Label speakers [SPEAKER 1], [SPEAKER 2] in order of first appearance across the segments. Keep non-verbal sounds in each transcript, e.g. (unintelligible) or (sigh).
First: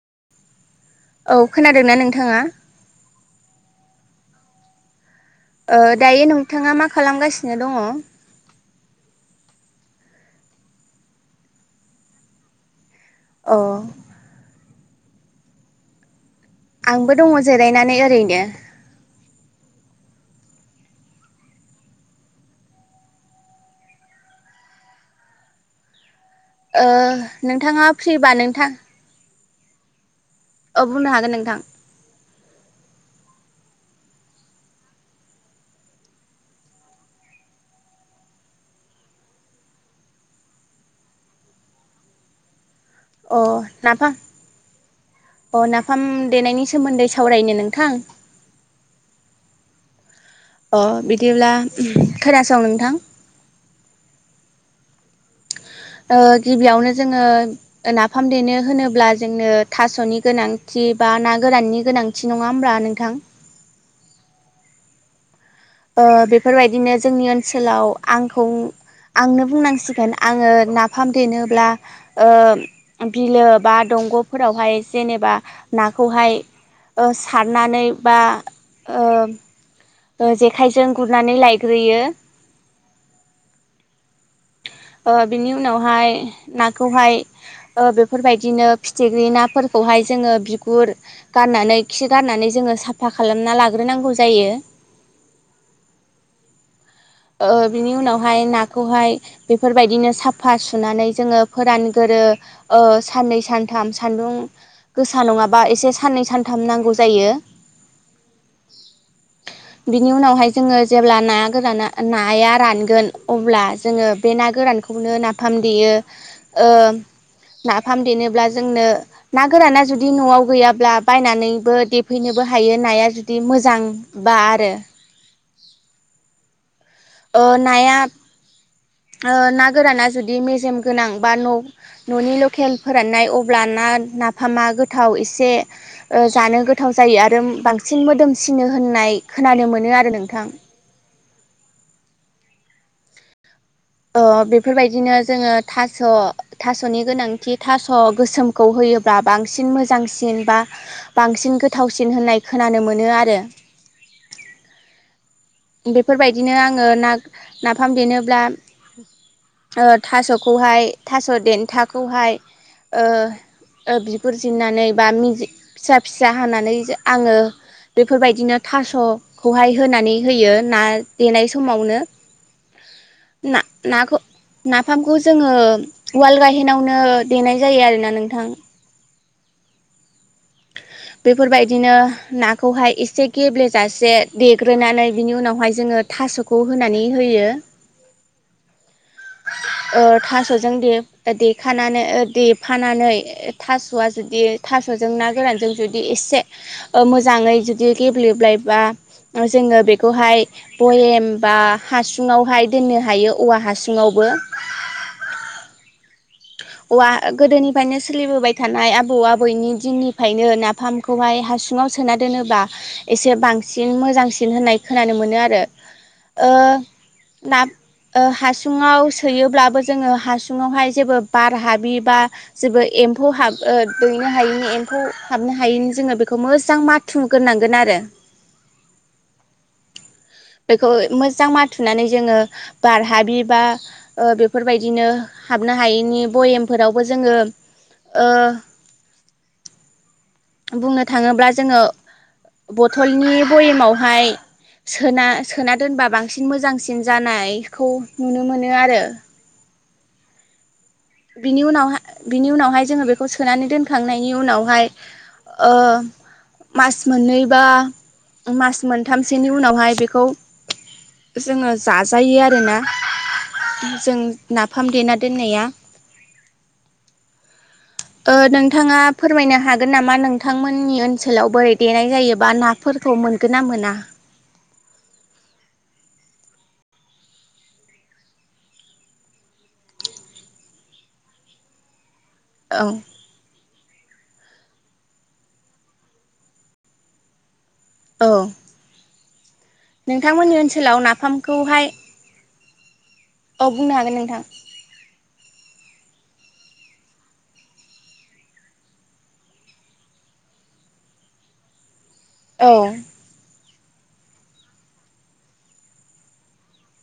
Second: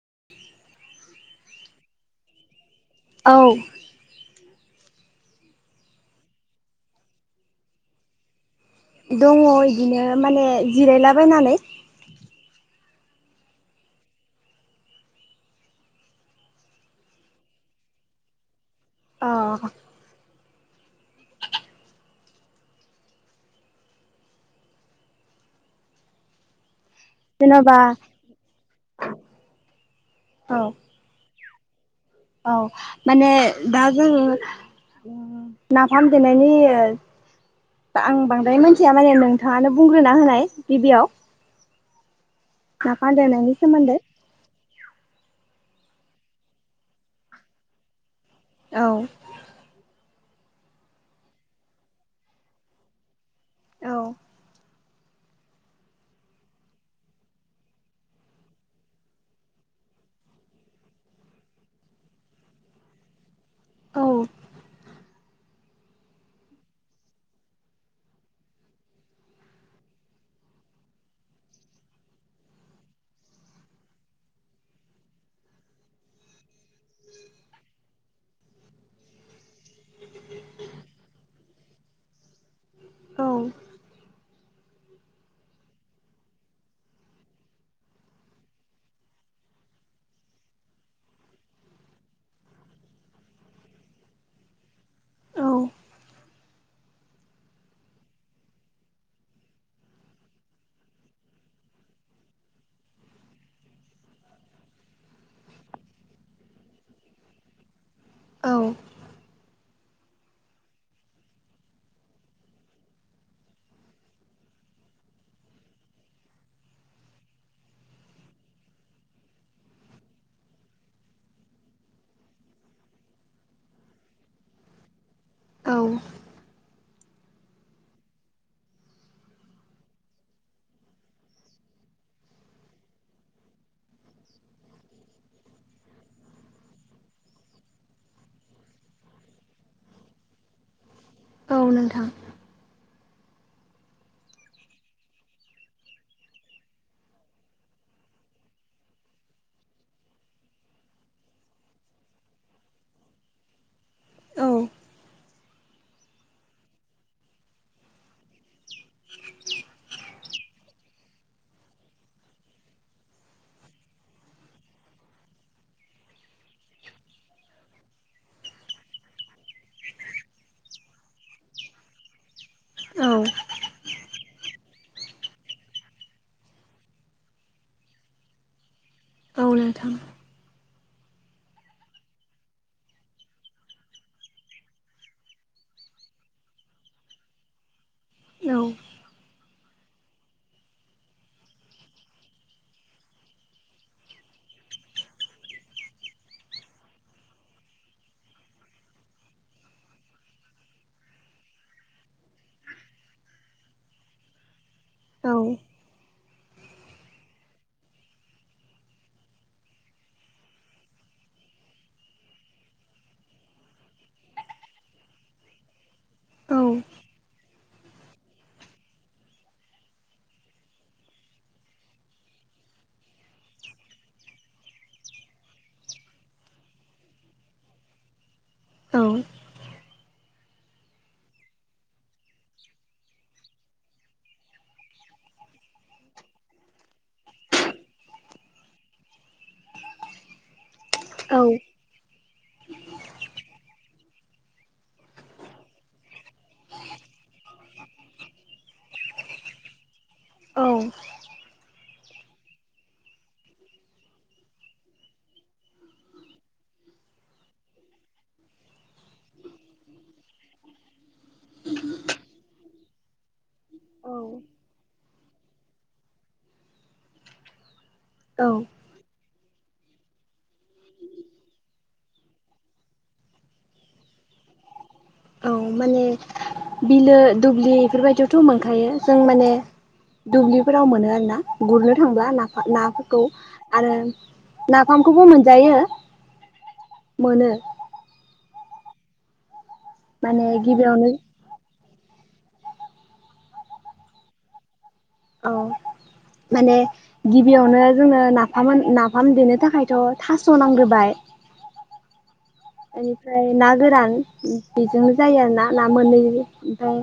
[SPEAKER 1] (inaudible)
[SPEAKER 2] औ खोनादोंना नोंथाङा?
[SPEAKER 1] औ।
[SPEAKER 2] ओ दायो नोंथाङा मा खालामगासिनो दङ?
[SPEAKER 1] दङ इदिनो माने जिरायलाबायनानै
[SPEAKER 2] अ आंबो दङ जिरायनानै ओरैनो
[SPEAKER 1] अ
[SPEAKER 2] ओ
[SPEAKER 1] जेन'बा
[SPEAKER 2] नोंथाङा फ्रिबा नोंथां औ बुंनो हागोन नोंथां
[SPEAKER 1] औ माने दा जोङो उ नाफाम देनायनि आं बांद्राय मिथिया माने नोंथाङानो बुंग्रोना होनाय गिबियाव नाफाम
[SPEAKER 2] अ
[SPEAKER 1] देनायनि सोमोन्दै
[SPEAKER 2] नाफाम अ नाफाम देनायनि सोमोन्दै सावरायनो नोंथां।
[SPEAKER 1] औ
[SPEAKER 2] अ बिदिब्ला खोनासं नोंथां
[SPEAKER 1] औ
[SPEAKER 2] ओ गिबियावनो जोङो नाफाम देनो होनोब्ला जोंनो थास'नि गोनांथि बा ना गोराननि गोनांथि नङा होमब्ला नोंथां
[SPEAKER 1] औ
[SPEAKER 2] ओ बेफोरबायदिनो जोंनि ओनसोलाव आंखौ आंनो बुंनांसिगोन आङो नाफाम देनो ओ बिलो बा दंग'फोरावहाय जेनेबा नाखौहाय ओ सारनानै बा ओ ओ जेखायजों गुरनानै लायग्रोयो
[SPEAKER 1] औ
[SPEAKER 2] ओ बिनि उनावहाय नाखौहाय ओ बेफोरबायदिनो फिथिख्रि नाफोरखौहाय जोङो बिगुर गारनानै खि गारनानै जोङो साफा खालामना लाग्रोनांगौ जायो।
[SPEAKER 1] औ
[SPEAKER 2] ओ बिनि उनावहाय नाखौहाय बेफोरबायदिनो साफा सुनानै जोङो फोरानगोरो ओ साननै सानथाम सान्दुं गोसा नङाबा एसे साननै सानथाम नांगौ जायो।
[SPEAKER 1] औ
[SPEAKER 2] बिनि उनावहाय जोङो जेब्ला ना गोराना नाया रानगोन अब्ला जोङो बे ना गोरानखौनो नाफाम देयो ओ नाफाम देनोब्ला जोंनो ना गोराना जुदि न'आव गैयाब्ला बायनानैबो देफैनोबो हायो नाया जुदि मोजांबा आरो
[SPEAKER 1] औ
[SPEAKER 2] ओ नाया ओ ना गोराना जुदि मेजेम गोनां बा न' न'नि लकेल फोराननाय अब्ला ना नाफामा गोथाव एसे ओ जानो गोथाव जायो आरो बांसिन मोदोमसिनो होननाय खोनानो मोनो आरो नोंथां।
[SPEAKER 1] औ नोंथां
[SPEAKER 2] ओ बेफोरबायदिनो जोङो थास' थास'नि गोनांथि थास' गोसोमखौ होयोब्ला बांसिन मोजांसिन बा बांसिन गोथावसिन होननाय खोनानो मोनो आरो
[SPEAKER 1] औ
[SPEAKER 2] बेफोरबायदिनो आङो ना नाफाम देनोब्ला ओ थास'खौहाय थास' देन्थाखौहाय ओ ओ बिगुरजिनानै बा मिजि फिसा फिसा हानानै आङो बेफोरबायदिनो थास'खौहाय होनानै होयो ना देनाय समावनो
[SPEAKER 1] औ
[SPEAKER 2] ना नाखौ नाफामखौ जोङो उवाल गाहेनावनो देनाय जायो आरोना नोंथां
[SPEAKER 1] औ नोंथां
[SPEAKER 2] बेफोरबायदिनो नाखौहाय एसे गेब्लेजासे देग्रोनानै बिनि उनावहाय जोङो थास'खौ होनानै होयो।
[SPEAKER 1] औ
[SPEAKER 2] ओ थास'जों दे देखानानै ओ देफानानै थास'आ जुदि थास'जों ना गोरानजों जुदि एसे मोजाङै जुदि गेब्लेब्लायबा जोङो बेखौहाय भयेम बा हासुङावहाय दोननो हायो औवा हासु ङावबो
[SPEAKER 1] औ
[SPEAKER 2] औवा गोदोनिफ्रायनो सोलिबोबाय थानाय आबौ आबैनि दिननिफ्रायनो नाफामखौहाय हासुङाव सोना दोनोबा एसे बांसिन मोजांसिन होननाय खोनानो मोनो आरो ओ
[SPEAKER 1] औ
[SPEAKER 2] ना ओ हासुङाव सोयोब्लाबो जोङो हासुङावहाय जेबो बार हाबि बा जेबो एम्फौ हाब दैनो हायिनि एम्फौ हाबनो हायैनि जोङो बेखौ मोजां माथुगोरनांगोन आरो
[SPEAKER 1] औ
[SPEAKER 2] बेखौ मोजां माथुनानै जोङो बारहाबि बा ओ बेफोरबायदिनो हाबनो हायैनि भयेमफोरावबो जोङो ओ बुंनो
[SPEAKER 1] औ
[SPEAKER 2] थाङोब्ला जोङो बथलनि भयमावहाय सोना सोना दोनबा बांसिन मोजांसिन जानायखौ नुनो मोनो आरो बिनि उनाव बिनि उनावहाय जोङो बेखौ सोनानै दोनखांनायनि उनावहाय मास मोननै बा मास मोनथामसोनि उनावहाय बेखौ जोङो जाजायो आरोना
[SPEAKER 1] औ
[SPEAKER 2] जों नाफाम देना दोननाया ओ
[SPEAKER 1] औ
[SPEAKER 2] नोंथाङा फोरमायनो हागोन नामा नोंथांमोननि ओनसोलाव बोरै देनाय जायोबा नाफोरखौ मोनगोन ना मोना
[SPEAKER 1] औ माने बिलो दुब्लि बेफोरबायदियावथ' मोनखायो जों माने दुब्लिफोराव मोनो आरोना गुरनो थांब्ला (unintelligible)
[SPEAKER 2] औ
[SPEAKER 1] नाफोरखौ आरो नाफामखौबो मोनजायो मोनो
[SPEAKER 2] औ
[SPEAKER 1] माने
[SPEAKER 2] नोंथांमोननि ओनसोलाव
[SPEAKER 1] गिबियावनो
[SPEAKER 2] नाफामखौहाय औ बुंनो हागोन नोंथां
[SPEAKER 1] औ माने गिबियावनो जोनो नाफाम नाफाम देनो थाखायथ' थास' नांग्रोबाय
[SPEAKER 2] औ
[SPEAKER 1] ओमफ्राय ना गोरान बेजोंनो जायो आरोना ना मोनै ओमफ्राय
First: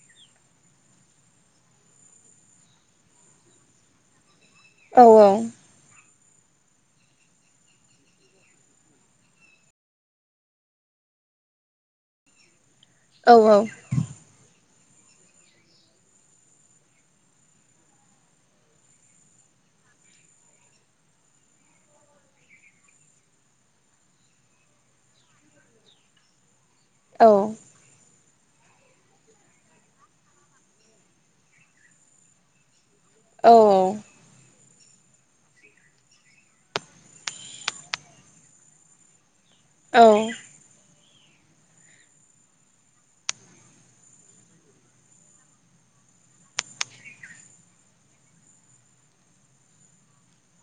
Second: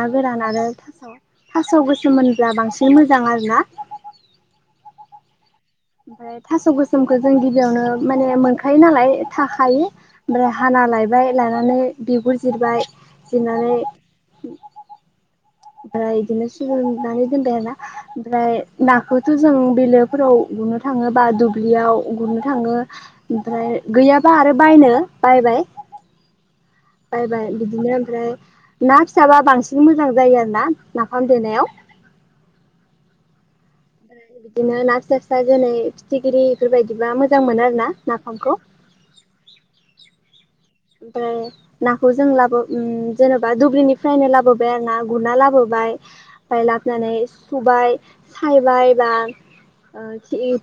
[SPEAKER 1] ना गोरान आरो थास' थास' गोसोम मोनब्ला बांसिन मोजां आरोना
[SPEAKER 2] औ औ
[SPEAKER 1] ओमफ्राय थास' गोसोमखौ जों गिबियावनो माने मोनखायो नालाय थाखायो ओमफ्राय हाना लायबाय लानानै बिगुर जिरबाय
[SPEAKER 2] औ
[SPEAKER 1] जिरनानै ओमफ्राय बिदिनो सजुबनानै दोनबाय आरोना ओमफ्राय नाखौथ' जों बिलोफोराव गुरनो थाङोबा दुब्लियाव गुरनो थाङो ओमफ्राय गैयाबा आरो बायनो बायबाय
[SPEAKER 2] औ
[SPEAKER 1] बायबाय बिदिनो ओमफ्राय ना फिसाबा बांसिन मोजां जायो आरो ना नाफाम देनायाव
[SPEAKER 2] औ औ
[SPEAKER 1] बिदिनो ना फिसा फिसा जेरै फिथिख्रि बेफोरबायदिबा मोजां मोनो आरोना नाफामखौ
[SPEAKER 2] औ
[SPEAKER 1] ओमफ्राय नाखौ जों लाबो जेनेबा दुब्लिनिफ्रायनो लाबोबाय आरो ना गुरना लाबोबाय ओमफ्राय लाबोनानै सुबाय सायबाय बा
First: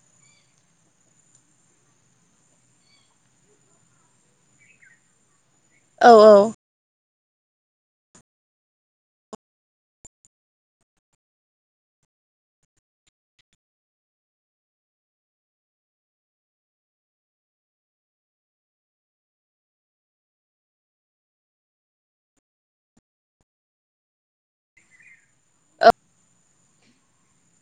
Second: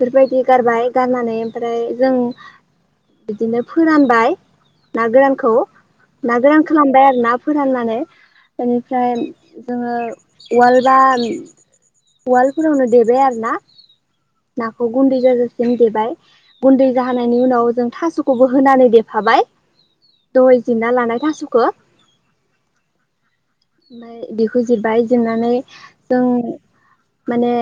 [SPEAKER 1] फोरबायदि गारबाय गारनानै ओमफ्राय जों बिदिनो फोरानबाय ना गोरानखौ ना गोरान खालामनो आरो ना फोराननानै बेनिफ्राय जोङो उवाल बा उवालफोरावनो देबाय आरो ना नाखौ गुन्दै जाजासिम देबाय गुन्दै जाहोनानायनि उनाव जों थास'खौबो होनानै देफाबाय दहाय जिरना लानाय थास'खौ ओमफ्राय बेखौ जिरबाय देनानै जों माने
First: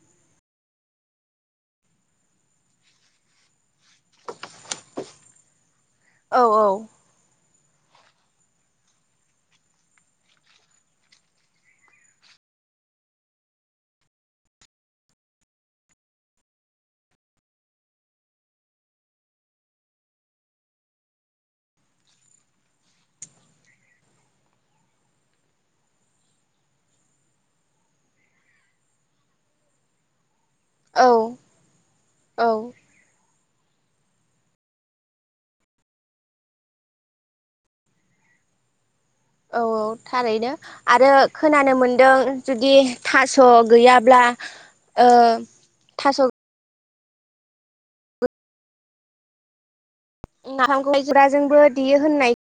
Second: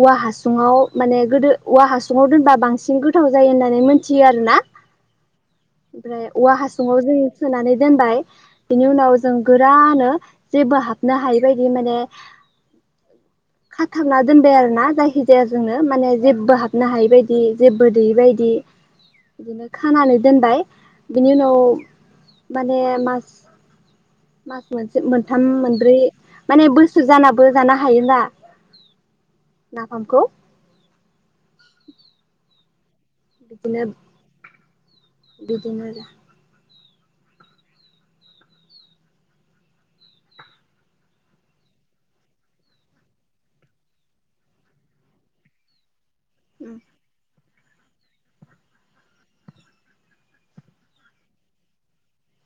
[SPEAKER 1] औवा हासुङाव माने गोदो औवा हासुङाव दोनबा बांसिन गोथाव जायो होननानै मोनथियो आरोना ओमफ्राय
[SPEAKER 2] औ
[SPEAKER 1] औवा हासुङाव ज सोनानै दोनबाय बिनि उनाव जों गोरानो जेबो हाबनो हायै बायदि माने खाथाबना दोनबाय आरोना जायखि जाया जोंनो माने जेबो हाबनो हायि बायदि जेबो गैयिबायदि बिदिनो खानानै दोनबाय बिनि उनाव माने म मास मोनसे मोनथाम मोनब्रै माने बोसोर जानाबो जानो हायोना नाफामखौ
[SPEAKER 2] औ औ
[SPEAKER 1] बिदिनो बिदिनो
[SPEAKER 2] औ औ थारैनो आरो खोनानो मोनदों जुदि थास' गैयाब्ला ओ थास'
[SPEAKER 1] (inaudible)
[SPEAKER 2] नाफामखौहाय खुमब्रा जोंबो देयो होननाय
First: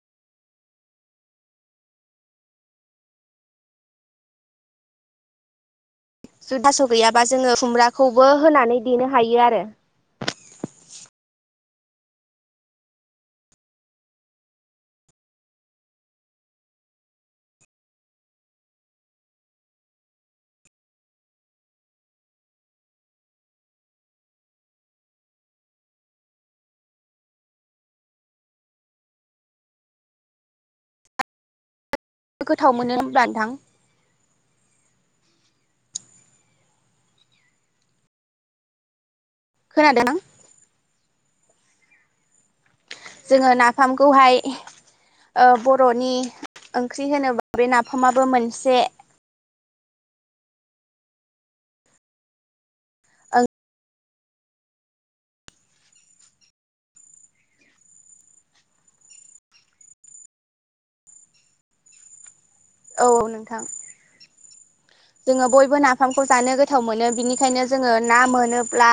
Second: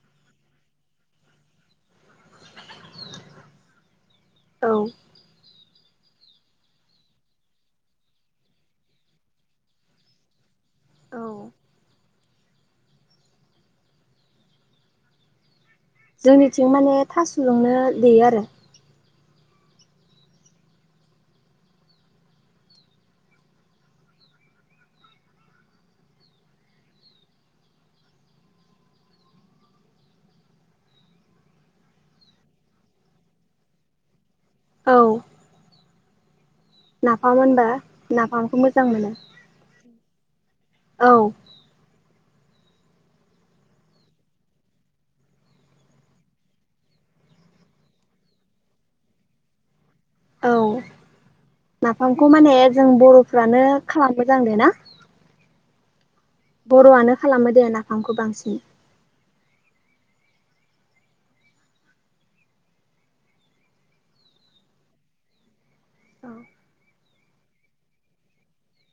[SPEAKER 1] औ।
[SPEAKER 2] ज थास' गैयाबा जोङो खुमब्राखौबो होनानै देनो हायो आरो।
[SPEAKER 1] औ। जोंनिथिं माने थासजोंनो देयो आरो।
[SPEAKER 2] गोथाव मोनो होनब्ला नोंथां?
[SPEAKER 1] औ। नाफाम होनबा नाफामखौ मोजां मोनो।
[SPEAKER 2] खोनादों ना?
[SPEAKER 1] औ।
[SPEAKER 2] जोङो नाफामखौहाय ओ बर'नि ओंख्रि होनोबा बे नाफामाबो मोनसे।
[SPEAKER 1] औ नाफामखौ माने जों
[SPEAKER 2] ओं
[SPEAKER 1] बर'फ्रानो खालाम मोजां देना बर'आनो खालामो देना नाफामखौ बांसिन।
[SPEAKER 2] औ नोंथां जोङो बयबो नाफामखौ
[SPEAKER 1] औ
[SPEAKER 2] जानो गोथाव मोनो बिनिखायनो जोङो ना मोनोब्ला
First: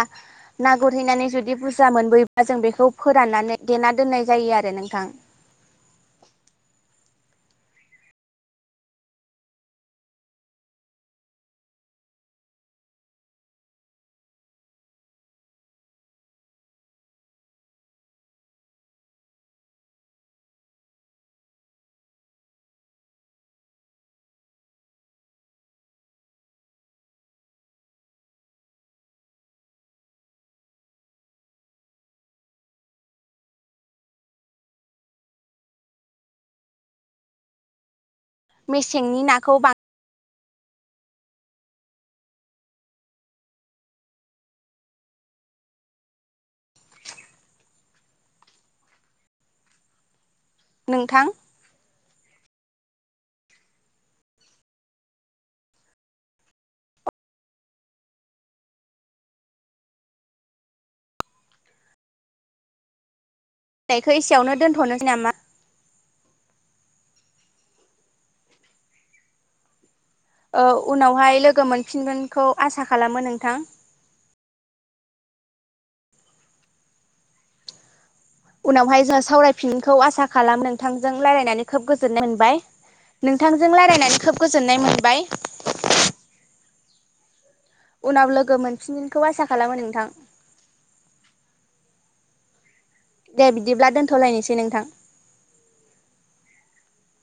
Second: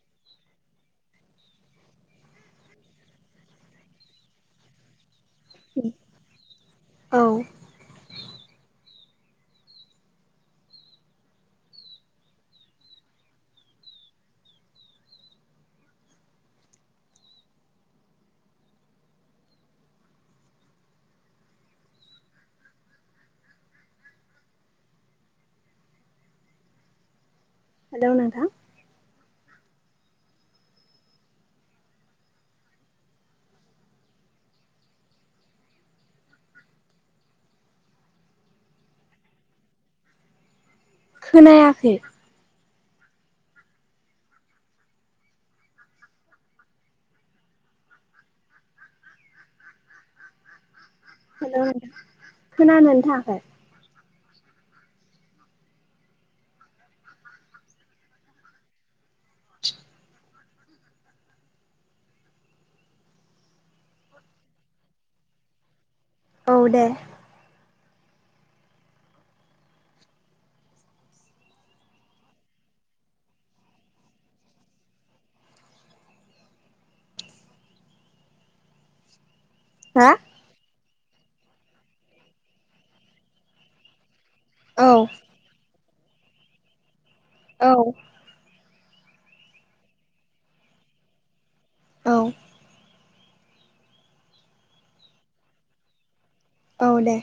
[SPEAKER 2] ना गुरहैनानै जुदि बुरजा मोनबोयोब्ला जों बेखौ फोराननानै देना दोननाय जायो आरो नोंथां।
[SPEAKER 1] औ। हेलौ नोंथां।
[SPEAKER 2] मेसेंनि नाखौ बां
[SPEAKER 1] खोनायाखै?
[SPEAKER 2] नोंथां
[SPEAKER 1] (unintelligible) खोनानो थाङाखै?
[SPEAKER 2] नायखौ एसेयावनो दोन्थ'नो नामा?
[SPEAKER 1] औ दे।
[SPEAKER 2] औ उनावहाय लोगो मोनफिनगोनखौ आसा खालामो नोंथां। उनावहाय जोंहा सावराय फिनखौ
[SPEAKER 1] हा
[SPEAKER 2] आसा खालामदों। नोंथांजों लायरायनानै खोब गोजोननाय मोनबाय नोंथांजों लायरायनानै खोब गोजोननाय
[SPEAKER 1] औ
[SPEAKER 2] मोनबाय।
[SPEAKER 1] औ
[SPEAKER 2] उनाव लोगो मोन फिनगोनखौ आसा खालामो नोंथां
[SPEAKER 1] औ।
[SPEAKER 2] दे बिदिब्ला दोनथ'लायनोसै नोंथां।
[SPEAKER 1] औ दे।